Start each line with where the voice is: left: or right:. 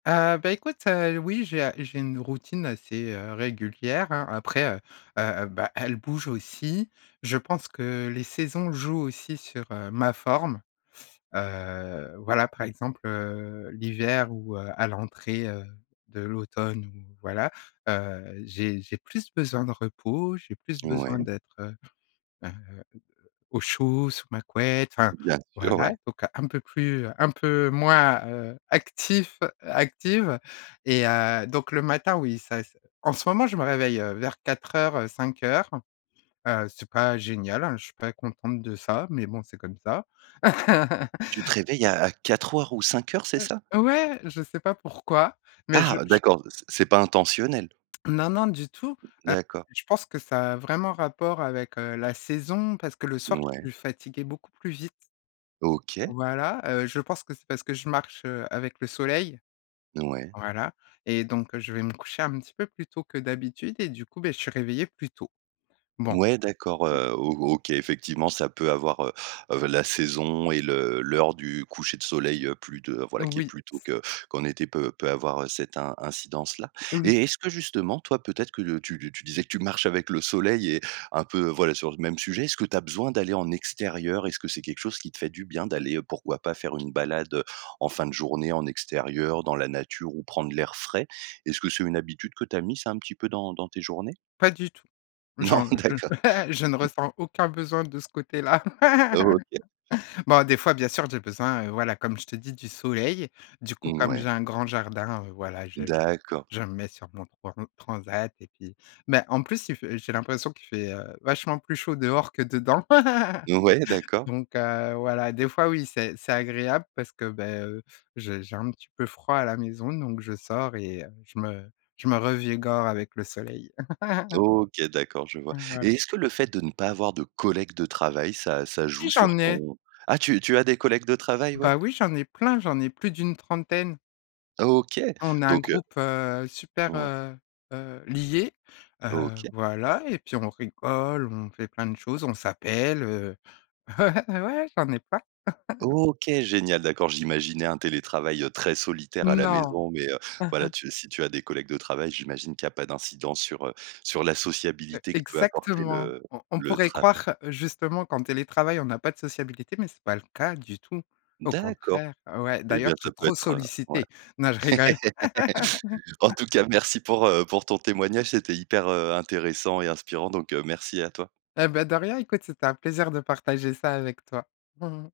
left: Heu, bah écoute, heu, oui j'ai, heu, j'ai une routine assez, heu, régulière, hein. Après, heu heu, bah, elle bouge aussi. Je pense que les saisons jouent aussi sur, heu, ma forme. Heu, voilà, par exemple, heu, l'hiver ou heu, à l'entrée heu, de l'automne ou voilà. Heu, j'ai j'ai plus besoin de repos, j'ai plus besoin
right: Ouais.
left: d'être, heu heu, au au au chaud, sous ma couette, enfin
right: Bien sûr,
left: voilà.
right: ouais.
left: Donc un peu plus, heu, un peu moins, heu, actif, heu, active et heu, donc le matin, oui ça c en ce moment je me réveille heu, vers 04:00 heu, 05:00, heu, c'est pas génial, hein, je suis pas contente de ça, mais bon c'est comme ça.
right: Tu te réveilles à à 04:00 ou 05:00, c'est
left: Heu,
right: ça?
left: ouais, je sais pas pourquoi mais
right: Ah,
left: je
right: heu,
left: je
right: d'accord, c'est c'est pas intentionnel?
left: Non non du tout.
right: D'accord.
left: Heu, je pense que ça a vraiment rapport avec, heu, la saison parce que le soir je
right: Ouais.
left: suis fatiguée beaucoup plus vite
right: OK.
left: voilà. Heu, je pense que c'est parce que je marche, heu, avec le soleil.
right: Ouais.
left: Voilà et donc je vais me coucher un petit peu plus tôt que d'habitude et du coup beh, je suis réveillé plus tôt. Bon.
right: Ouais d'accord,
left: [unintelligible]
right: heu, O OK, effectivement ça peut avoir, heu heu, la saison et le l'heure du coucher de soleil, heu, plus de, voilà qui est
left: Oui.
right: plus tôt
left: C
right: que qu'en été peut, peut avoir, heu, cette in incidence là
left: Oui.
right: et est-ce que justement, toi peut-être que, heu, tu tu disais que tu marches avec le soleil et un peu, voilà sur le même sujet, est-ce que tu as besoin d'aller en extérieur? Est-ce que c'est quelque chose qui te fait du bien d'aller, heu, pourquoi pas faire une balade, heu, en fin de journée en extérieur dans la nature, ou prendre l'air frais? Est-ce que c'est une habitude que tu as mise un petit peu dans dans tes journées?
left: Pas du tout.
right: Non
left: J'en, heu, je ne
right: d'accord.
left: je ne ressens aucun besoin de ce côté là.
right: OK.
left: Bon des fois bien sûr j'ai besoin, heu, voilà comme je te dis, du soleil, du coup comme j'ai
right: Mouais.
left: un grand jardin, heu, voilà je je.
right: D'accord.
left: Je me mets sur mon trans transat et puis mais en plus il fait j'ai l'impression qu'il fait, heu, vachement plus chaud dehors que dedans.
right: Ouais, d'accord.
left: Donc heu, voilà des fois, oui c'est c'est agréable parce que beh heu, j'ai j'ai un petit peu froid à la maison donc je sors et heu, je me je me revigore avec le soleil.
right: OK, d'accord, je vois et
left: [unintelligible]
right: est-ce que le fait de ne pas avoir de collègues de travail ça, ça
left: Si
right: joue sur
left: j'en ai!
right: ton ah tu tu as des collègues de travail, ouais?
left: Bah oui j'en ai plein! J'en ai plus d'une trentaine.
right: OK,
left: On a un
right: donc heu
left: groupe, heu, super,
right: Ouais.
left: heu heu, lié. Heu,
right: OK.
left: voilà et puis on rigole, on fait plein de choses, on s'appelle, heu. Ouais, j'en ai plein.
right: OK, génial, d'accord. J'imaginais un télétravail, heu, très solitaire à la
left: Non.
right: maison mais heu, voilà tu si tu as des collègues de travail, j'imagine qu'il y a pas d'incidence sur, heu, sur la
left: Heu,
right: sociabilité que peut apporter
left: exactement!
right: le
left: On on
right: le
left: pourrait
right: travail
left: croire justement qu'en télétravail on n'a pas de sociabilité, mais c'est pas le cas du tout. Au
right: D'accord
left: contraire. Ouais,
right: et
left: d'ailleurs
right: bien
left: tu
right: ça
left: es
right: peut
left: trop
right: être, heu ouais.
left: sollicité. Non je rigole!
right: En tout cas merci pour, heu, pour ton témoignage c'était hyper, heu, intéressant et inspirant donc heu, merci à toi.
left: Et ben, de rien écoute, c'était un plaisir de partager ça avec toi.